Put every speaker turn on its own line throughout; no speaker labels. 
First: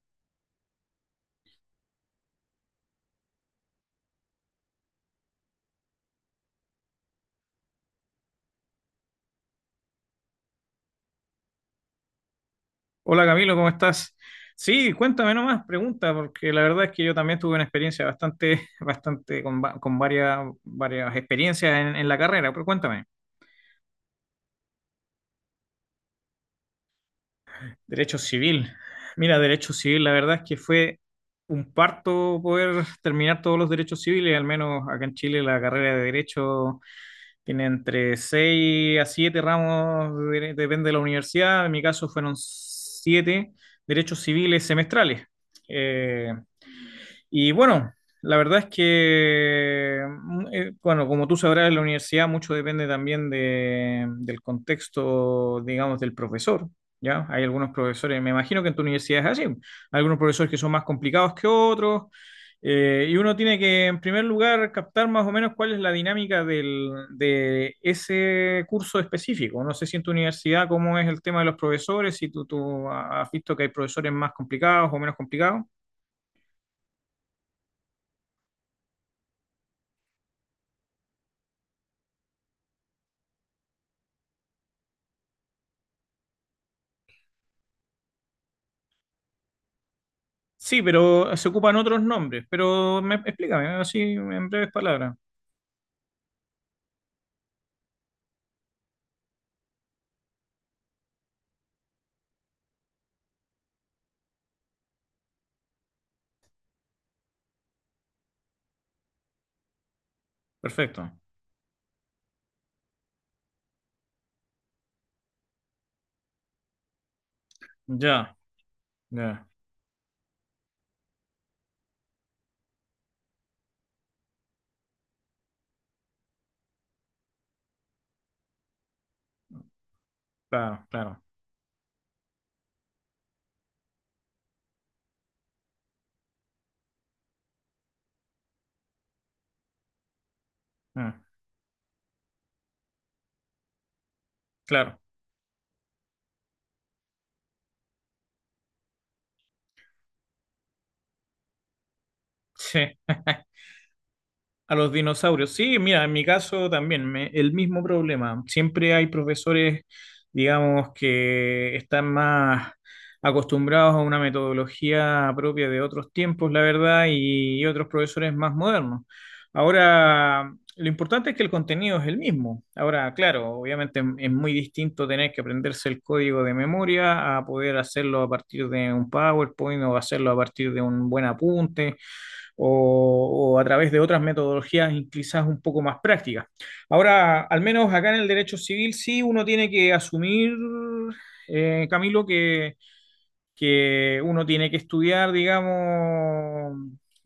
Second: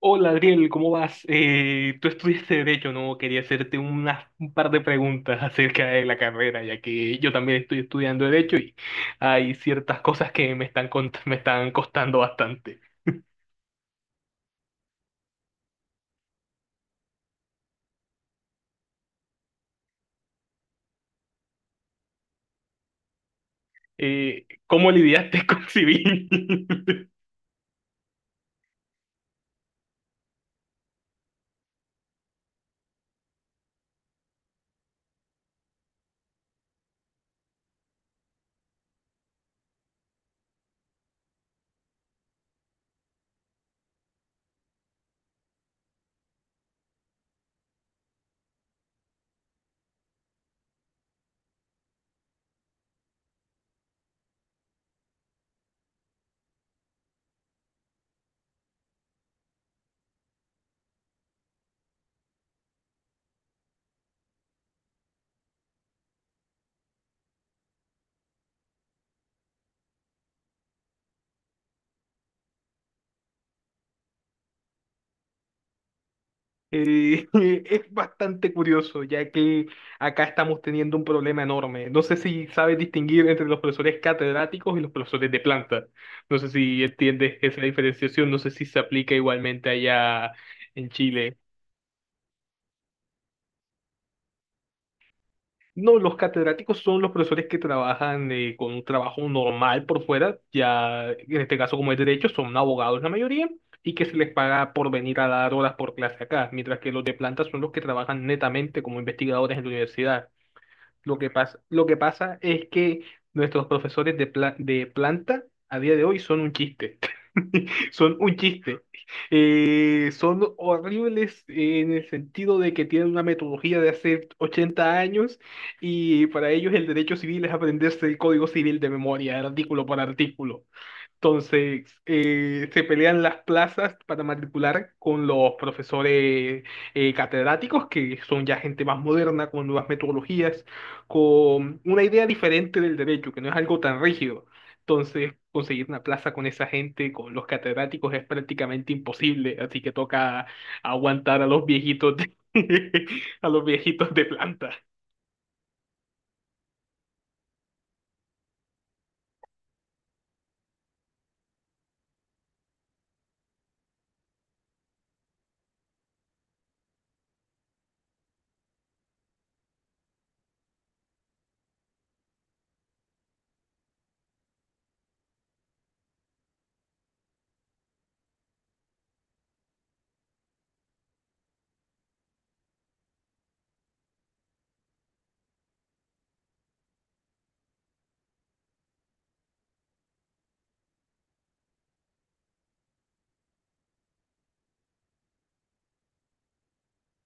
Hola Adriel, ¿cómo vas? Tú estudiaste Derecho, ¿no? Quería hacerte un par de preguntas acerca de la carrera, ya que yo también estoy estudiando Derecho y hay ciertas cosas que me están costando bastante.
Hola Camilo, ¿cómo estás? Sí, cuéntame nomás, pregunta, porque la verdad es que yo también tuve una experiencia bastante, bastante con varias, varias experiencias en la carrera, pero cuéntame.
¿Cómo lidiaste con civil?
Derecho civil. Mira, derecho civil, la verdad es que fue un parto poder terminar todos los derechos civiles, al menos acá en Chile la carrera de derecho tiene entre 6 a siete ramos, depende de la universidad, en mi caso fueron 7 derechos civiles semestrales. Eh, Y bueno, la verdad es que, bueno, como tú sabrás, en la universidad mucho depende también del contexto, digamos, del profesor, ¿ya? Hay algunos profesores, me imagino que en tu universidad es así, hay algunos profesores que son más complicados que otros, y uno tiene que, en primer lugar, captar más o menos cuál es la dinámica de ese curso específico. No sé si en tu universidad cómo es el tema de los profesores, si tú has visto que hay profesores más complicados o menos complicados.
Eh, es bastante curioso, ya que acá estamos teniendo un problema enorme. No sé si sabes distinguir entre los profesores catedráticos y los profesores de planta. No sé si entiendes esa diferenciación, no sé si se aplica igualmente allá
Sí,
en
pero
Chile.
se ocupan otros nombres. Pero me, explícame, así en breves palabras.
No, los catedráticos son los profesores que trabajan con un trabajo normal por fuera, ya en este caso como es derecho, son abogados la mayoría y que se les paga por venir a dar horas por clase acá, mientras que los de planta son los que trabajan netamente como investigadores en la universidad.
Perfecto.
Lo que pasa es que nuestros profesores de planta a día de hoy son un chiste. Son un
Ya,
chiste.
ya,
Son horribles en el sentido de que tienen una metodología de hace 80 años y para ellos el derecho civil es aprenderse el código civil de memoria, artículo por artículo.
claro, claro.
Entonces, se pelean las plazas para matricular con los profesores catedráticos, que son ya gente más moderna, con nuevas metodologías,
Ah,
con una idea diferente del derecho, que no es algo tan rígido.
claro.
Entonces, conseguir una plaza con esa gente, con los catedráticos, es prácticamente imposible, así que toca aguantar a los
Sí.
a los viejitos de planta.
A los dinosaurios. Sí, mira, en mi caso también, el mismo problema. Siempre hay profesores, digamos, que están más acostumbrados a una metodología propia de otros tiempos, la verdad, y otros profesores más modernos. Ahora, lo importante es que el contenido es el mismo. Ahora, claro, obviamente es muy distinto tener que aprenderse el código de memoria a poder hacerlo a partir de un PowerPoint o hacerlo a partir de un buen apunte o a través de otras metodologías quizás un poco más prácticas. Ahora, al menos acá en el derecho civil sí uno tiene que asumir, Camilo, que uno tiene que estudiar, digamos,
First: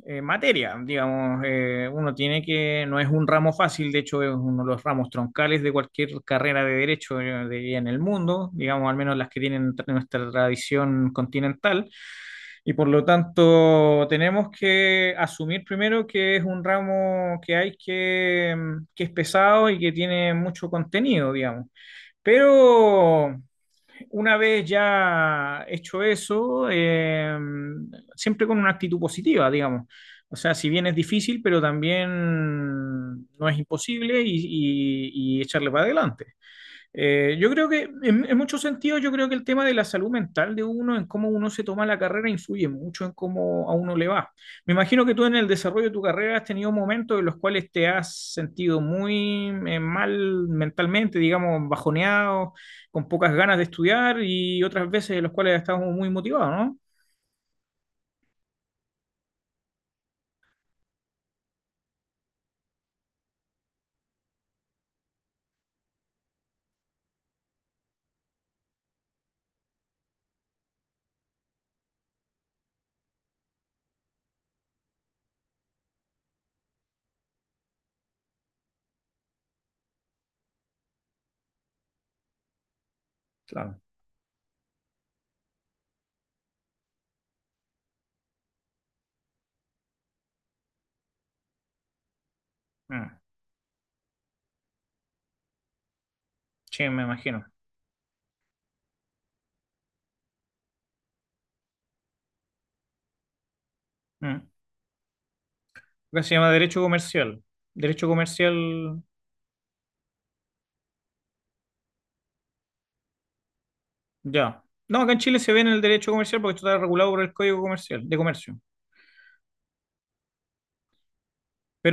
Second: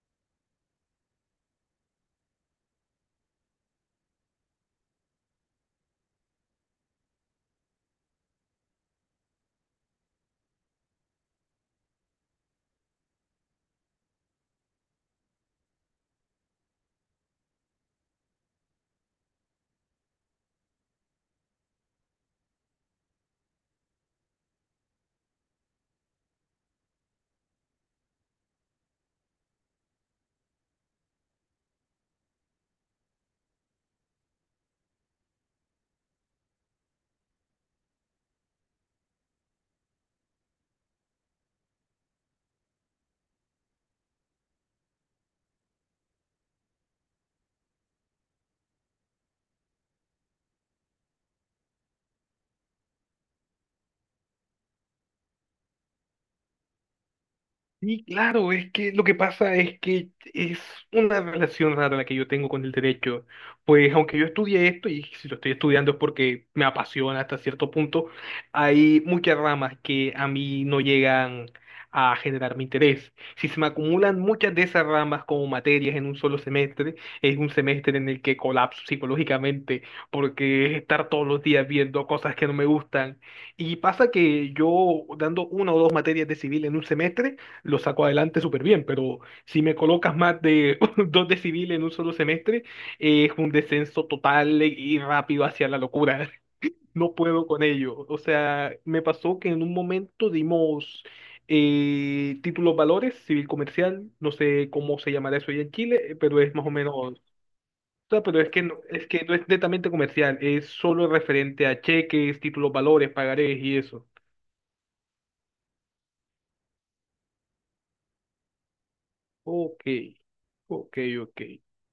materia, digamos, uno tiene que, no es un ramo fácil, de hecho es uno de los ramos troncales de cualquier carrera de derecho en el mundo, digamos, al menos las que tienen nuestra tradición continental, y por lo tanto, tenemos que asumir primero que es un ramo que hay que es pesado y que tiene mucho contenido, digamos. Pero una vez ya hecho eso, siempre con una actitud positiva, digamos. O sea, si bien es difícil, pero también no es imposible y echarle para adelante. Yo creo que en muchos sentidos, yo creo que el tema de la salud mental de uno, en cómo uno se toma la carrera, influye mucho en cómo a uno le va. Me imagino que tú en el desarrollo de tu carrera has tenido momentos en los cuales te has sentido muy mal mentalmente, digamos, bajoneado, con pocas ganas de estudiar y otras veces en los cuales has estado muy motivado, ¿no?
Sí, claro, es que lo que pasa es que es una relación rara la que yo tengo con el derecho. Pues aunque yo estudié esto, y si lo estoy estudiando es porque me apasiona hasta cierto punto, hay muchas ramas que a mí no llegan a generar mi interés. Si se me acumulan muchas de esas ramas como materias en un solo semestre, es un semestre en el que colapso psicológicamente, porque es estar todos los días viendo cosas que no me gustan. Y
Claro.
pasa que yo dando una o dos materias de civil en un semestre, lo saco adelante súper bien, pero si me colocas más de dos de civil en un solo semestre,
Mm,
es un descenso total y rápido hacia la locura.
sí, me
No
imagino.
puedo con ello. O sea, me pasó que en un momento dimos títulos valores, civil comercial, no
Mm.
sé cómo se llamará eso allá en Chile,
Acá se
pero
llama
es más o
derecho
menos, o
comercial. Derecho
sea, pero es que no,
comercial.
es que no es netamente comercial, es solo referente a cheques, títulos valores, pagarés y eso.
Ya. No, acá en Chile se ve en el derecho comercial porque esto está regulado por el Código Comercial, de Comercio.
Ok, ok, ok.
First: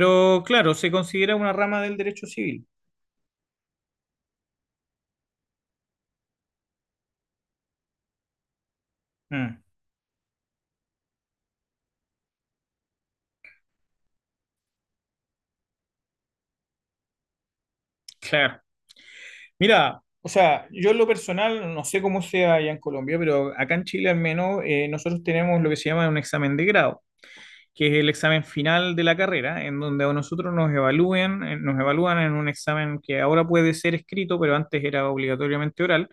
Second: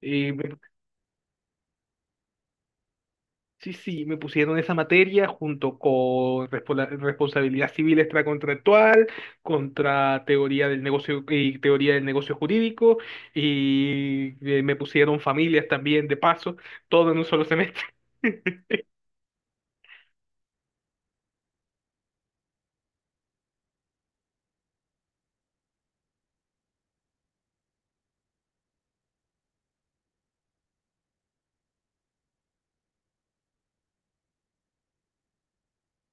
Eh,
claro, se considera una rama del derecho civil.
Sí, sí, me pusieron esa materia junto con responsabilidad civil extracontractual,
Mm,
contra teoría del negocio y teoría del negocio jurídico, y me pusieron familias también de paso, todo en un solo semestre.
claro. Mira, o sea, yo en lo personal, no sé cómo sea allá en Colombia, pero acá en Chile al menos nosotros tenemos lo que se llama un examen de grado, que es el examen final de la carrera, en donde a nosotros nos evalúen, nos evalúan en un examen que ahora puede ser escrito, pero antes era obligatoriamente oral,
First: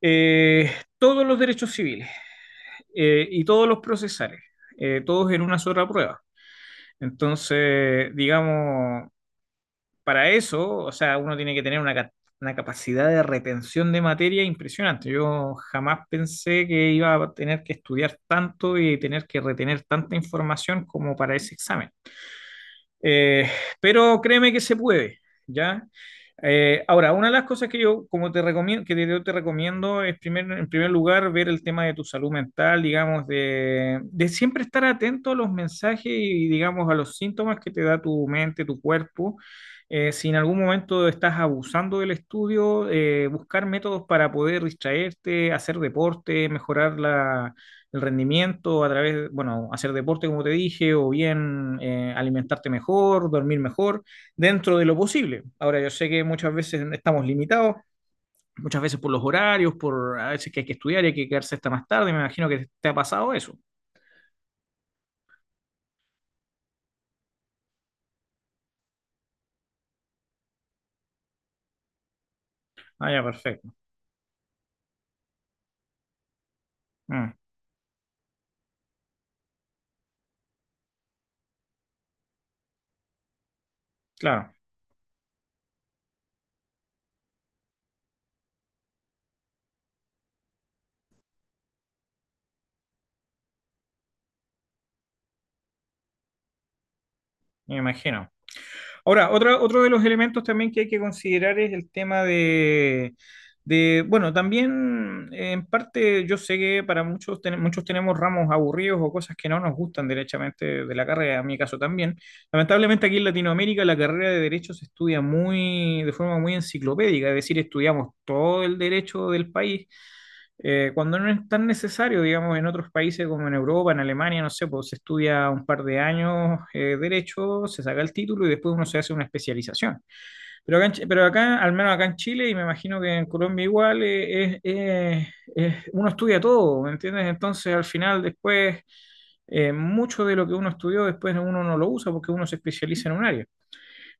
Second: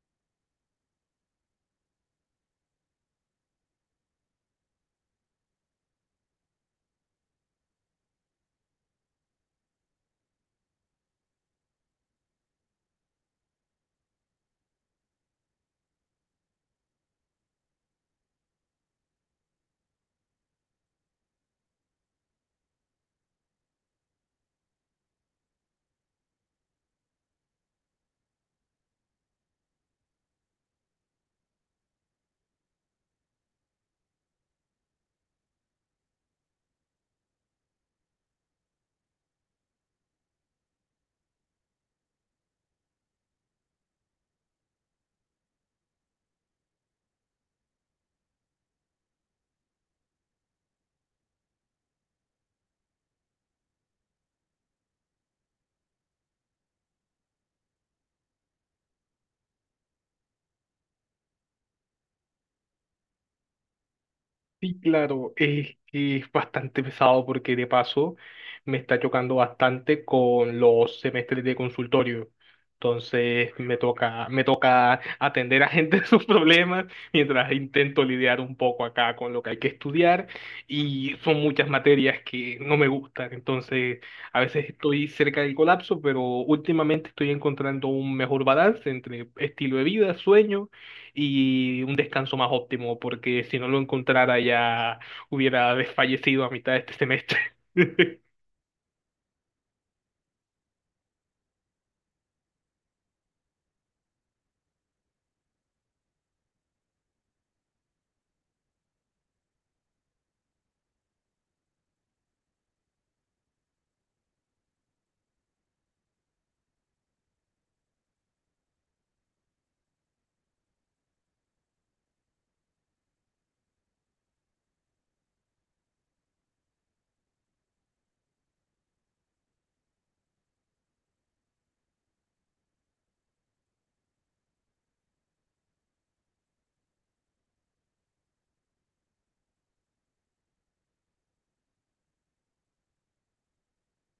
eh, todos los derechos civiles. Y todos los procesales, todos en una sola prueba. Entonces, digamos, para eso, o sea, uno tiene que tener una, una capacidad de retención de materia impresionante. Yo jamás pensé que iba a tener que estudiar tanto y tener que retener tanta información como para ese examen. Eh, pero créeme que se puede, ¿ya? Ahora, una de las cosas que yo como te recomiendo, yo te recomiendo es en primer lugar ver el tema de tu salud mental, digamos, de siempre estar atento a los mensajes y digamos a los síntomas que te da tu mente, tu cuerpo. Si en algún momento estás abusando del estudio, buscar métodos para poder distraerte, hacer deporte, mejorar el rendimiento a través, de, bueno, hacer deporte, como te dije, o bien alimentarte mejor, dormir mejor, dentro de lo posible. Ahora, yo sé que muchas veces estamos limitados, muchas veces por los horarios, por a veces que hay que estudiar y hay que quedarse hasta más tarde, me imagino que te ha pasado eso.
Sí, claro, es bastante pesado porque de paso me está chocando bastante con los semestres de consultorio.
Ah, ya,
Entonces
perfecto.
me toca atender a gente sus problemas
Mm,
mientras intento lidiar un poco acá con lo que hay que estudiar y son muchas materias que no me gustan. Entonces a
claro,
veces estoy cerca del colapso, pero últimamente estoy encontrando un mejor balance entre estilo de vida, sueño y un descanso más óptimo, porque si no lo encontrara ya hubiera desfallecido a mitad de este semestre.
me imagino. Ahora, otra, otro de los elementos también que hay que considerar es el tema de, bueno, también en parte yo sé que para muchos, muchos tenemos ramos aburridos o cosas que no nos gustan derechamente de la carrera, en mi caso también. Lamentablemente aquí en Latinoamérica la carrera de derecho se estudia muy, de forma muy enciclopédica, es decir, estudiamos todo el derecho del país cuando no es tan necesario, digamos, en otros países como en Europa, en Alemania, no sé, pues se estudia un par de años derecho, se saca el título y después uno se hace una especialización. Pero pero acá, al menos acá en Chile, y me imagino que en Colombia igual, uno estudia todo, ¿me entiendes? Entonces, al final, después, mucho de lo que uno estudió, después uno no lo usa porque uno se especializa en un área.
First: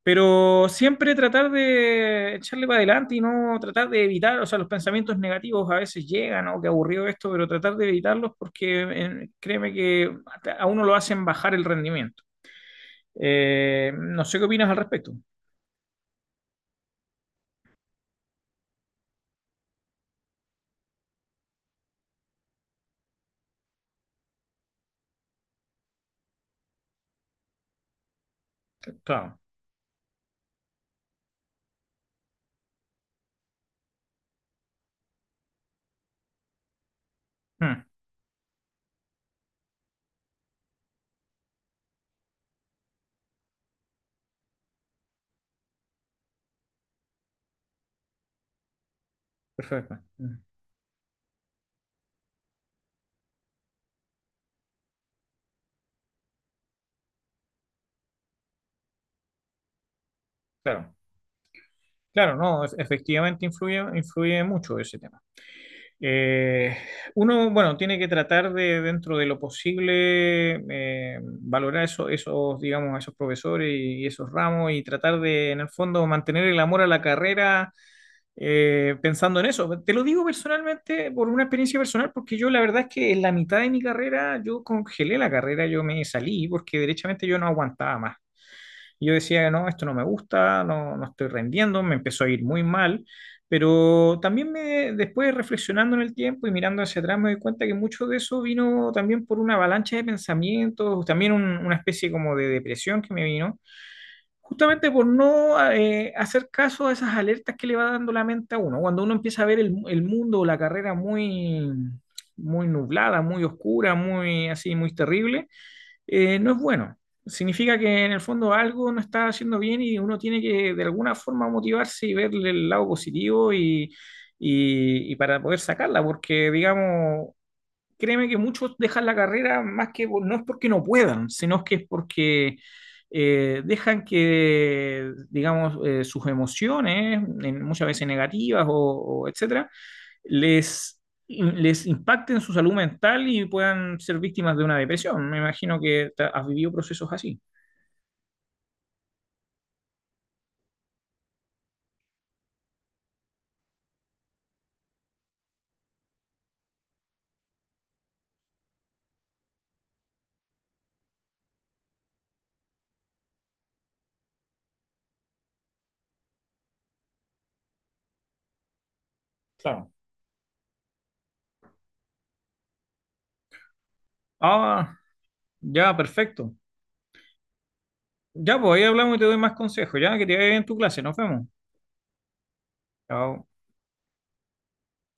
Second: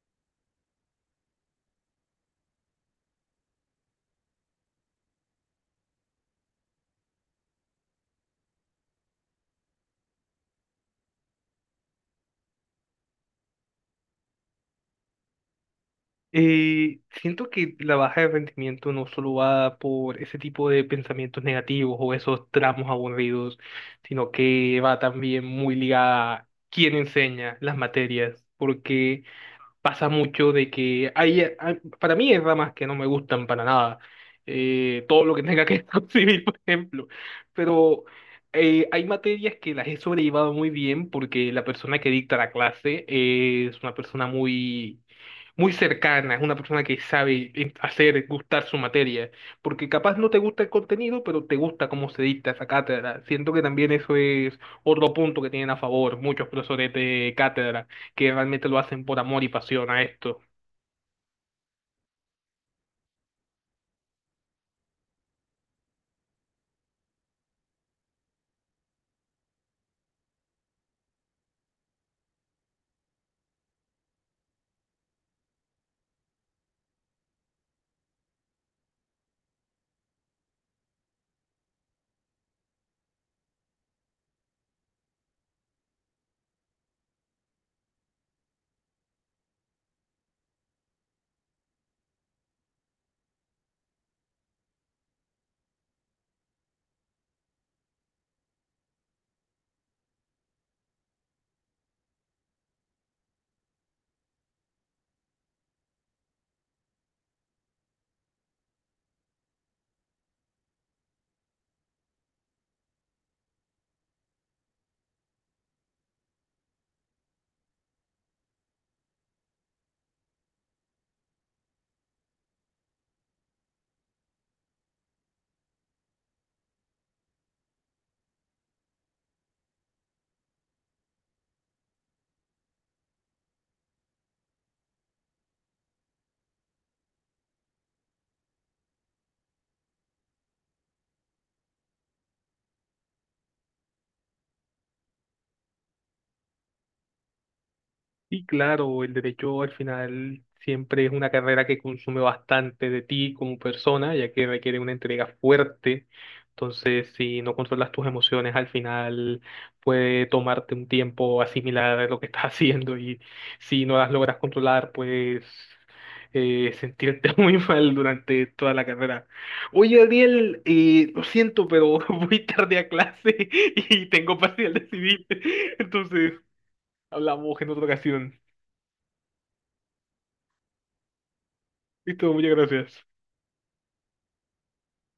Pero siempre tratar de echarle para adelante y no tratar de evitar, o sea, los pensamientos negativos a veces llegan, o qué aburrido esto, pero tratar de evitarlos porque créeme que a uno lo hacen bajar el rendimiento. No sé qué opinas al respecto.
Siento que la baja de rendimiento no solo va por ese tipo de pensamientos negativos o esos tramos aburridos, sino que va también muy ligada a quién enseña las materias, porque
Claro.
pasa mucho de que para mí hay ramas que no me gustan para nada, todo lo que tenga que ver con civil, por ejemplo,
Mm,
pero hay materias que las he sobrellevado muy bien porque la persona que dicta la clase es una persona muy muy cercana, es una persona que sabe hacer gustar su materia, porque
perfecto.
capaz no
Mm,
te gusta el contenido, pero te gusta cómo se dicta esa cátedra. Siento que también eso es otro punto que tienen a favor muchos profesores de cátedra, que realmente lo hacen por amor y pasión a esto.
claro, claro, no, efectivamente influye, influye mucho ese tema. Eh, Uno, bueno, tiene que tratar de, dentro de lo posible, valorar esos, digamos, a esos profesores y esos ramos y tratar de, en el fondo, mantener el amor a la carrera pensando en eso. Te lo digo personalmente, por una experiencia personal, porque yo la verdad es que en la mitad de mi carrera yo congelé la carrera, yo me salí porque derechamente yo no aguantaba más. Y yo decía, no, esto no me gusta, no, no estoy rendiendo, me empezó a ir muy mal, pero también me, después reflexionando en el tiempo y mirando hacia atrás me doy cuenta que mucho de eso vino también por una avalancha de pensamientos, también una especie como de depresión que me vino. Justamente por no hacer caso a esas alertas que le va dando la mente a uno. Cuando uno empieza a ver el mundo o la carrera muy, muy nublada, muy oscura, muy así, muy terrible, no es bueno. Significa que en el fondo algo no está haciendo bien y uno tiene que de alguna forma motivarse y verle el lado positivo y para poder sacarla, porque digamos, créeme que muchos dejan la carrera más que no es porque no puedan, sino que es porque dejan que, digamos, sus emociones, muchas veces negativas o etcétera, les, les impacte en su salud mental y puedan ser víctimas de una depresión. Me imagino que has vivido procesos así.
Y claro, el derecho al final siempre es una carrera que consume bastante de ti como persona, ya que requiere una entrega fuerte. Entonces, si no controlas tus emociones, al final puede tomarte un tiempo asimilar lo que estás haciendo y si no las logras controlar, pues sentirte muy mal durante toda la carrera.
Claro.
Oye, Ariel, lo siento, pero voy tarde a clase y tengo parcial de
Ah,
civil.
ya,
Entonces,
perfecto.
hablamos en otra ocasión.
Ya, pues ahí hablamos y te doy más consejos. Ya, que te vaya bien en tu clase. Nos vemos.
Listo, muchas gracias.
Chao.